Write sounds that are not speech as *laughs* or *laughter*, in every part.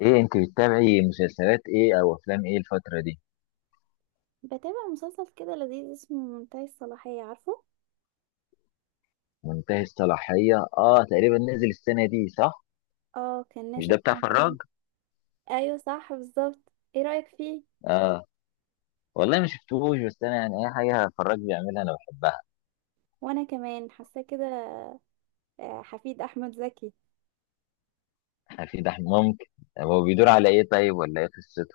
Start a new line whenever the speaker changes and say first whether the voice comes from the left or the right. left: ايه انت بتتابعي مسلسلات ايه او افلام ايه الفترة دي؟
right: بتابع مسلسل كده لذيذ اسمه منتهي الصلاحية عارفه.
left: منتهي الصلاحية، اه تقريبا نزل السنة دي صح؟
right: اه، كان
left: مش
right: نازل
left: ده
right: في
left: بتاع
right: رمضان.
left: فراج؟
right: ايوه صح بالظبط، ايه رأيك فيه؟
left: اه. والله ما شفتوش بس انا يعني اي حاجة فراج بيعملها انا بحبها.
right: وانا كمان حاساه كده. حفيد احمد زكي.
left: *laughs* في ده ممكن. هو بيدور على ايه طيب، ولا ايه قصته؟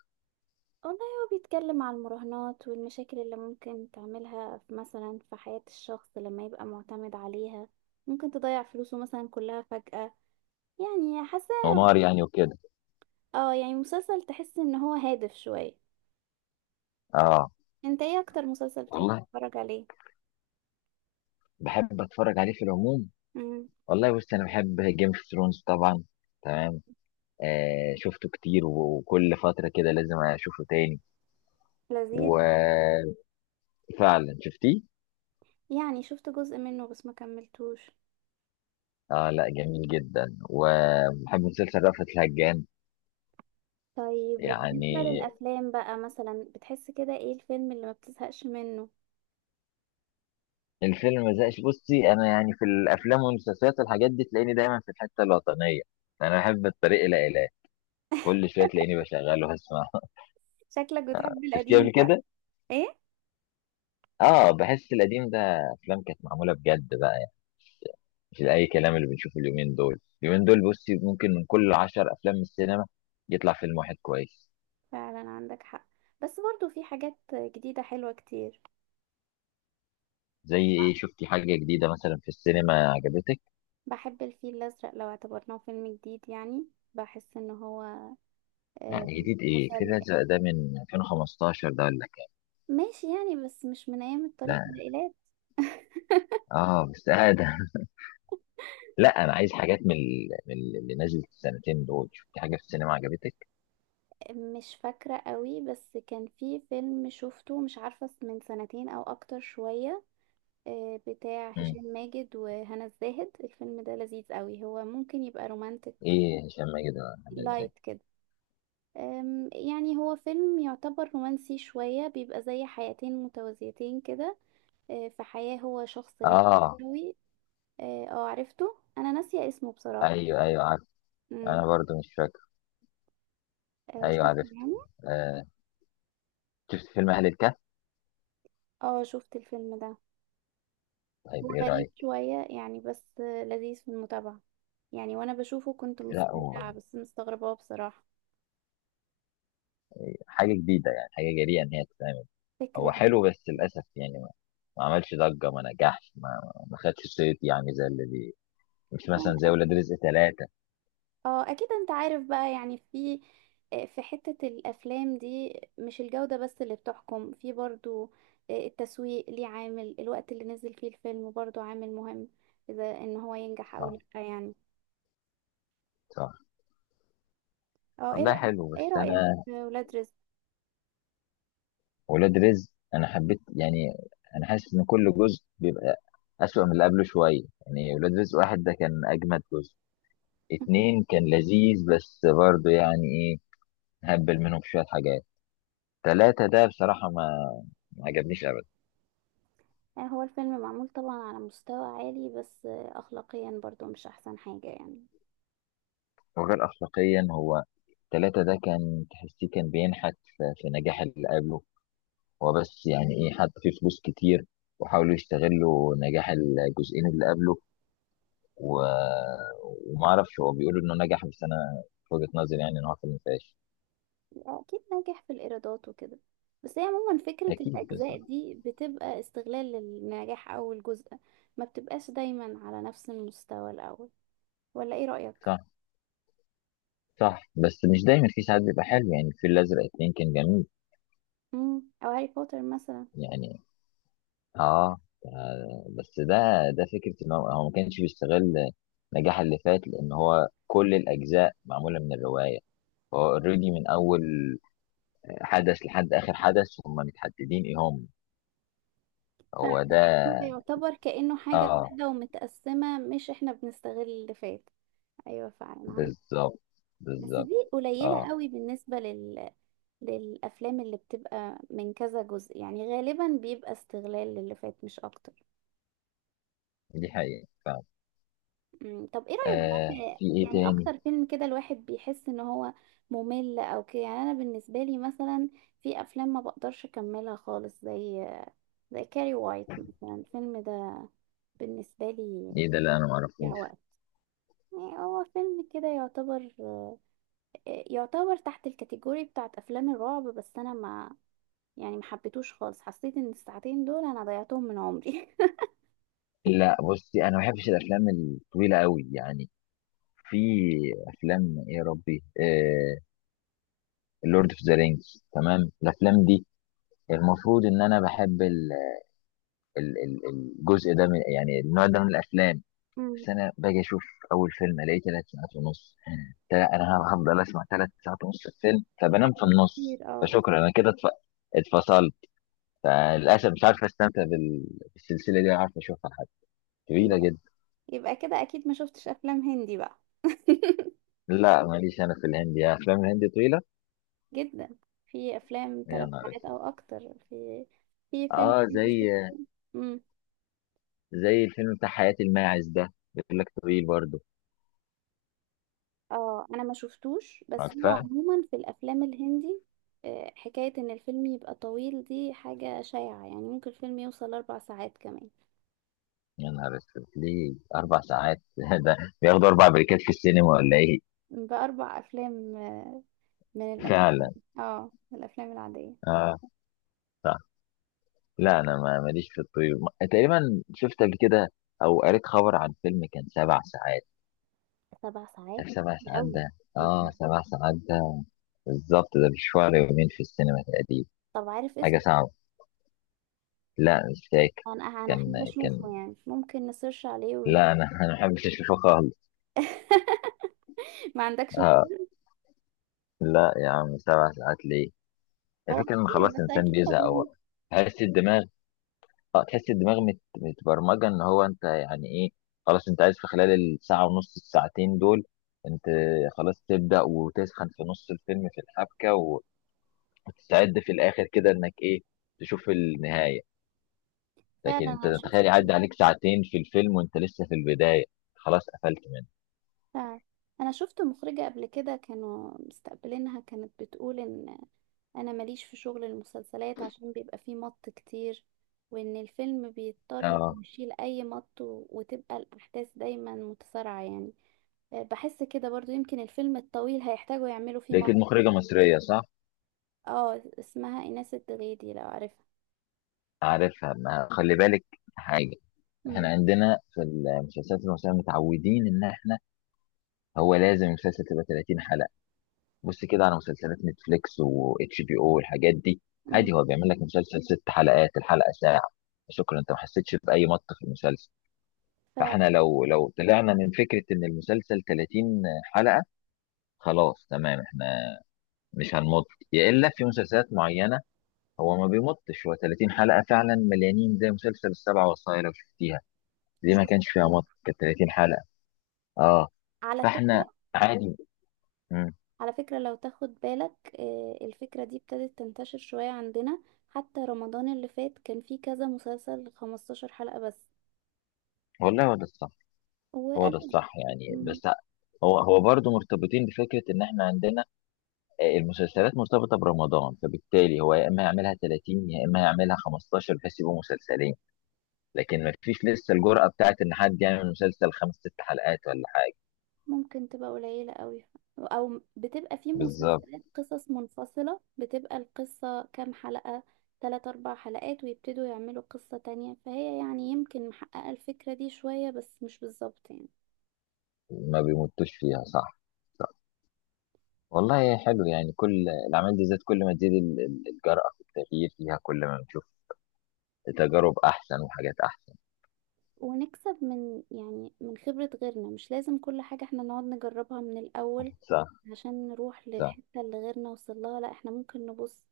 right: والله هو بيتكلم عن المراهنات والمشاكل اللي ممكن تعملها مثلا في حياة الشخص لما يبقى معتمد عليها. ممكن تضيع فلوسه مثلا كلها فجأة، يعني حاسه.
left: هو نار يعني وكده.
right: اه يعني مسلسل تحس ان هو هادف شوية.
left: اه.
right: انت ايه اكتر مسلسل بتحب
left: والله
right: تتفرج عليه؟
left: بحب اتفرج عليه في العموم.
right: امم
left: والله بص، انا بحب جيم اوف ثرونز طبعا. تمام. آه شفته كتير وكل فترة كده لازم اشوفه تاني.
right: لذيذ.
left: وفعلا. شفتيه؟
right: يعني شفت جزء منه بس ما كملتوش.
left: اه. لا جميل جدا. وبحب مسلسل رأفت الهجان.
right: طيب وبالنسبة
left: يعني
right: للأفلام بقى، مثلا بتحس كده ايه الفيلم اللي ما بتزهقش منه؟
left: الفيلم ما زهقش. بصي، انا يعني في الافلام والمسلسلات والحاجات دي تلاقيني دايما في الحته الوطنيه. انا احب الطريق الى اله، كل شويه تلاقيني بشغله هسمع.
right: شكلك
left: *laughs*
right: بتحب
left: شفتيه
right: القديم
left: قبل
right: بقى.
left: كده؟
right: ايه،
left: اه بحس القديم ده، افلام كانت معموله بجد بقى يعني. مش اي كلام اللي بنشوفه اليومين دول. اليومين دول بصي، ممكن من كل عشر افلام من السينما يطلع فيلم واحد كويس.
right: فعلا عندك حق، بس برضو في حاجات جديدة حلوة كتير.
left: زي ايه؟ شفتي حاجه جديده مثلا في السينما عجبتك؟
right: بحب الفيل الأزرق لو اعتبرناه فيلم جديد يعني. بحس ان هو
left: لا،
right: آه،
left: جديد ايه؟
right: مسلي.
left: فريلانسر ده من 2015، ده ولا كده؟
right: ماشي يعني، بس مش من ايام
left: ده
right: الطريق الى.
left: اه بس آه ده. *laughs* لا انا عايز حاجات من اللي نزلت السنتين دول. شفت حاجه في السينما عجبتك؟
right: مش فاكرة قوي، بس كان في فيلم شفته مش عارفة من سنتين او اكتر شوية، بتاع
left: مم.
right: هشام ماجد وهنا الزاهد. الفيلم ده لذيذ قوي، هو ممكن يبقى رومانتك
left: ايه هشام ماجد ولا عامله ازاي؟
right: لايت كده. يعني هو فيلم يعتبر رومانسي شوية، بيبقى زي حياتين متوازيتين كده. في حياة هو شخص ناجح
left: اه.
right: قوي. اه عرفته، انا ناسية اسمه بصراحة.
left: ايوه ايوه عارف.
right: امم
left: انا برضو مش فاكر.
right: شفت
left: ايوه عارف.
right: يعني.
left: آه. شفت فيلم اهل الكهف؟
right: اه شفت الفيلم ده. هو
left: طيب ايه
right: غريب
left: رايك؟
right: شوية يعني، بس لذيذ في المتابعة. يعني وانا بشوفه كنت
left: لا هو
right: مستمتعة، بس مستغربة بصراحة.
left: حاجه جديده، يعني حاجه جريئه ان هي تتعمل. هو
right: فكرة
left: حلو بس للاسف يعني ما عملش ضجه، ما نجحش، ما خدش صيت، يعني زي اللي مش مثلا زي
right: جديدة.
left: ولاد رزق ثلاثة.
right: اه اكيد، انت عارف بقى يعني، في حتة الافلام دي مش الجودة بس اللي بتحكم، في برضو التسويق ليه، عامل الوقت اللي نزل فيه الفيلم برضو عامل مهم اذا ان هو ينجح او
left: اه.
right: لا يعني.
left: صح.
right: اه ايه
left: والله
right: رأيك؟
left: حلو
right: ايه
left: بس
right: رأيك
left: انا،
right: في ولاد رزق؟
left: ولاد رزق انا حبيت يعني. انا حاسس ان كل جزء بيبقى اسوأ من اللي قبله شويه. يعني ولاد رزق واحد ده كان اجمد جزء،
right: مهم.
left: اتنين كان لذيذ بس برضه يعني ايه، هبل منهم شويه حاجات. تلاتة ده بصراحه ما عجبنيش ابدا.
right: هو الفيلم معمول طبعا على مستوى عالي، بس اخلاقيا برضو مش احسن حاجة يعني.
left: وغير اخلاقيا، هو تلاتة ده كان تحسيه كان بينحت في نجاح اللي قبله. هو بس يعني ايه، حط فيه فلوس كتير وحاولوا يستغلوا نجاح الجزئين اللي قبله، و... وما اعرفش، هو بيقول انه نجح بس انا في وجهة نظري يعني ان هو فيلم فاشل.
right: أكيد ناجح في الإيرادات وكده، بس هي عموما فكرة
left: اكيد.
right: الأجزاء
left: بالظبط.
right: دي بتبقى استغلال للنجاح أول جزء، ما بتبقاش دايما على نفس المستوى الأول. ولا إيه رأيك؟
left: صح. صح، بس مش دايما، في ساعات بيبقى حلو. يعني الفيل الازرق اتنين كان جميل.
right: أو هاري بوتر مثلا.
left: يعني اه. آه، بس ده ده فكره ان هو ما كانش بيستغل نجاح اللي فات، لان هو كل الاجزاء معموله من الروايه. هو اوريدي من اول حدث لحد اخر حدث هم متحددين ايه هم.
right: فعلا،
left: هو ده.
right: يعني هو يعتبر كأنه حاجة
left: اه.
right: واحدة ومتقسمة، مش إحنا بنستغل اللي فات. أيوة فعلا عندك.
left: بالظبط.
right: بس
left: بالظبط.
right: دي قليلة
left: اه.
right: قوي بالنسبة لل، للأفلام اللي بتبقى من كذا جزء، يعني غالبا بيبقى استغلال للي فات مش أكتر.
left: دي حقيقه.
right: طب ايه رأيك بقى
left: آه،
right: في،
left: في ايه
right: يعني
left: تاني؟
right: اكتر فيلم كده الواحد بيحس ان هو ممل او كده يعني. انا بالنسبة لي مثلا، في افلام ما بقدرش اكملها خالص، زي كاري وايت مثلا. الفيلم ده بالنسبة لي
left: ايه ده اللي انا ما
right: ضيع
left: اعرفوش؟
right: وقت، يعني هو فيلم كده يعتبر تحت الكاتيجوري بتاعت افلام الرعب، بس انا ما، يعني ما حبيتوش خالص. حسيت ان الساعتين دول انا ضيعتهم من عمري.
left: لا بصي، انا ما بحبش الافلام الطويله قوي يعني. في افلام ايه يا ربي، آه اللورد اوف ذا رينجز، تمام، الافلام دي المفروض ان انا بحب ال- ال- الجزء ده من، يعني النوع ده من الافلام.
right: *laughs* مم.
left: بس انا باجي اشوف اول فيلم الاقيه ثلاث ساعات ونص. انا هفضل اسمع ثلاث ساعات ونص الفيلم، فبنام في النص،
right: كتير اه.
left: فشكرا انا كده اتفصلت. فللاسف مش عارف استمتع بالسلسله دي ولا عارف اشوفها، طويلة جدا.
right: يبقى كده اكيد ما شفتش افلام هندي بقى. *laughs*
left: لا ماليش أنا في الهندي، أفلام الهندي طويلة.
right: جدا، في افلام
left: يا
right: ثلاث
left: نهار
right: ساعات او
left: أسود.
right: اكتر. في فيلم
left: أه
right: هندي
left: زي،
right: شفت. امم
left: زي الفيلم بتاع حياة الماعز ده، بيقول لك طويل برضه.
right: اه انا ما شفتوش، بس هو
left: عارفاه.
right: عموما في الافلام الهندي حكاية ان الفيلم يبقى طويل دي حاجة شائعة يعني، ممكن الفيلم يوصل اربع ساعات كمان.
left: يا نهار أسود، ليه أربع ساعات؟ *laughs* ده بياخدوا أربع بريكات في السينما ولا إيه؟
right: باربع افلام، من
left: *laughs*
right: الافلام.
left: فعلا.
right: اه من الافلام العادية.
left: أه. صح. لا أنا ما ماليش في الطويل. تقريبا شفت قبل كده أو قريت خبر عن فيلم كان سبع ساعات.
right: سبع ساعات؟
left: شايف سبع
right: كتير
left: ساعات
right: قوي.
left: ده؟
right: إيه
left: أه
right: ده؟
left: سبع ساعات ده، بالظبط ده مشوار يومين في السينما تقريبا.
right: طب عارف
left: حاجة
right: اسمه؟
left: صعبة. لا مش فاكر.
right: انا
left: كان
right: احب
left: كان
right: اشوفه يعني، ممكن نسيرش عليه ون.
left: لا انا *laughs* انا ما بحبش الشوفه خالص.
right: *laughs* ما عندكش
left: آه.
right: فضول؟
left: لا يا عم سبع ساعات ليه؟
right: هو
left: الفكره ان
right: كتير
left: خلاص
right: بس
left: الانسان
right: اكيد
left: بيزهق هو،
right: تجربة.
left: تحس الدماغ، اه تحس الدماغ متبرمجه ان هو انت يعني ايه، خلاص انت عايز في خلال الساعه ونص الساعتين دول، انت خلاص تبدا وتسخن في نص الفيلم في الحبكه وتستعد في الاخر كده انك ايه، تشوف النهايه.
right: فعلا
left: لكن انت
right: انا شفت.
left: تخيل يعدي عليك ساعتين في الفيلم وانت لسه في البدايه، خلاص قفلت منه.
right: فعلا انا شفت مخرجة قبل كده كانوا مستقبلينها، كانت بتقول ان انا ماليش في شغل المسلسلات عشان بيبقى فيه مط كتير، وان الفيلم بيضطر
left: اه.
right: إنه يشيل اي مط وتبقى الاحداث دايما متسارعة يعني. بحس كده برضو، يمكن الفيلم الطويل هيحتاجوا يعملوا فيه
left: لقيت
right: مط.
left: المخرجه مصريه صح؟
right: اه اسمها ايناس الدغيدي لو عارفها.
left: عارفها، ما خلي بالك حاجة. احنا
right: امم
left: عندنا في المسلسلات المصرية متعودين ان احنا، هو لازم المسلسل تبقى 30 حلقة. بص كده على مسلسلات نتفليكس و اتش بي او والحاجات دي،
right: امم
left: عادي هو بيعمل لك مسلسل ست حلقات الحلقة ساعة، شكرا انت ما حسيتش بأي مط في المسلسل.
right: فعلا
left: فاحنا لو طلعنا من فكرة ان المسلسل 30 حلقة خلاص، تمام، احنا مش هنمط. يا الا في مسلسلات معينة هو ما بيمطش، هو 30 حلقة فعلا مليانين، زي مسلسل السبع وصايا لو شفتيها، دي ما
right: شفت.
left: كانش فيها مط كانت 30 حلقة. اه.
right: على
left: فاحنا
right: فكرة،
left: عادي. مم.
right: لو تاخد بالك الفكرة دي ابتدت تنتشر شوية عندنا، حتى رمضان اللي فات كان فيه كذا مسلسل 15 حلقة بس.
left: والله هو ده الصح، هو ده
right: وقال
left: الصح يعني.
right: مم،
left: بس هو برضه مرتبطين بفكرة ان احنا عندنا آه، المسلسلات مرتبطة برمضان، فبالتالي هو يا اما يعملها 30 يا اما يعملها 15 بحيث يبقوا مسلسلين، لكن ما فيش لسه الجرأة بتاعت ان حد يعمل مسلسل خمس ست حلقات ولا حاجة.
right: ممكن تبقى قليلة قوي، او بتبقى فيه
left: بالظبط.
right: مسلسلات قصص منفصلة، بتبقى القصة كام حلقة، تلات اربع حلقات، ويبتدوا يعملوا قصة تانية. فهي يعني يمكن محققة الفكرة دي شوية بس مش بالظبط يعني.
left: ما بيمطوش فيها. صح. صح. والله حلو يعني، كل الاعمال دي ذات كل ما تزيد الجرأة في التغيير فيها، كل ما بنشوف تجارب احسن وحاجات احسن.
right: ونكسب من يعني من خبرة غيرنا، مش لازم كل حاجة احنا نقعد نجربها من الأول،
left: صح.
right: عشان نروح
left: صح.
right: للحتة اللي غيرنا وصلها. لا احنا ممكن نبص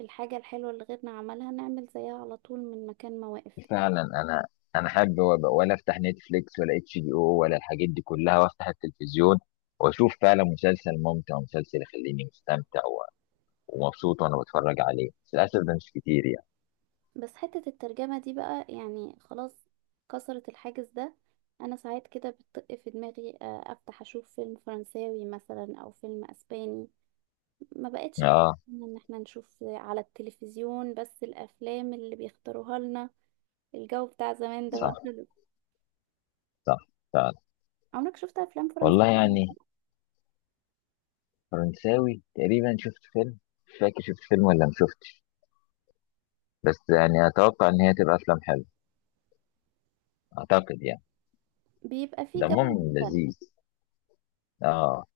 right: الحاجة الحلوة اللي غيرنا عملها، نعمل زيها على طول من مكان ما واقف يعني.
left: فعلا. انا انا حابب ولا افتح نتفليكس ولا اتش دي او ولا الحاجات دي كلها، وافتح التلفزيون واشوف فعلا مسلسل ممتع، ومسلسل يخليني مستمتع ومبسوط وانا بتفرج عليه، بس للاسف ده مش كتير يعني.
right: بس حتة الترجمة دي بقى، يعني خلاص كسرت الحاجز ده. انا ساعات كده بتطق في دماغي افتح اشوف فيلم فرنساوي مثلا، او فيلم اسباني. ما بقتش
left: اه.
right: بتمنى ان احنا نشوف على التلفزيون بس الافلام اللي بيختاروها لنا. الجو بتاع زمان ده بقى
left: صح.
right: خلص.
left: صح. فعلا.
right: عمرك شفت افلام
left: والله
right: فرنساوي؟
left: يعني فرنساوي تقريبا شفت فيلم، مش فاكر شفت فيلم ولا ما شفتش، بس يعني اتوقع ان هي تبقى افلام حلوه اعتقد يعني.
right: بيبقى فيه جو
left: دمهم
right: مختلف،
left: لذيذ. اه.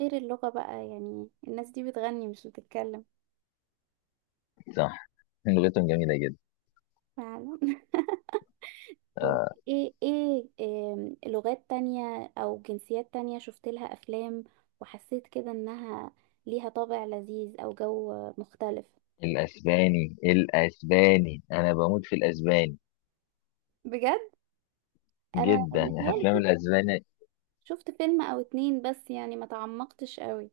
right: غير اللغة بقى، يعني الناس دي بتغني مش بتتكلم.
left: صح. *laughs* لغتهم جميله جدا.
right: فعلا *laughs* طب
left: آه.
right: ايه لغات تانية او جنسيات تانية شفت لها افلام، وحسيت كده انها ليها طابع لذيذ او جو مختلف؟
left: الاسباني، الاسباني انا بموت في الاسباني،
right: بجد؟ انا
left: جدا. *laughs*
right: متهيألي
left: افلام
right: شفت.
left: الاسباني
right: شفت فيلم او اتنين بس يعني، ما تعمقتش قوي.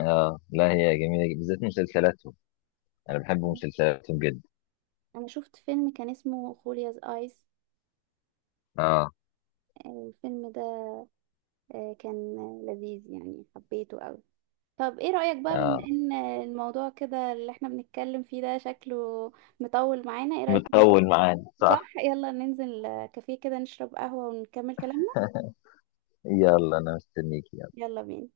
left: اه لا هي جميله جدا، بالذات مسلسلاتهم انا بحب مسلسلاتهم جدا.
right: انا شفت فيلم كان اسمه خولياز ايس،
left: اه.
right: الفيلم ده كان لذيذ يعني، حبيته قوي. طب ايه رأيك بقى، بما
left: اه
right: ان الموضوع كده اللي احنا بنتكلم فيه ده شكله مطول معانا؟ ايه رأيك؟
left: مطول معانا، صح.
right: صح، يلا ننزل كافيه كده، نشرب قهوة ونكمل كلامنا.
left: يلا انا مستنيك.
right: يلا بينا.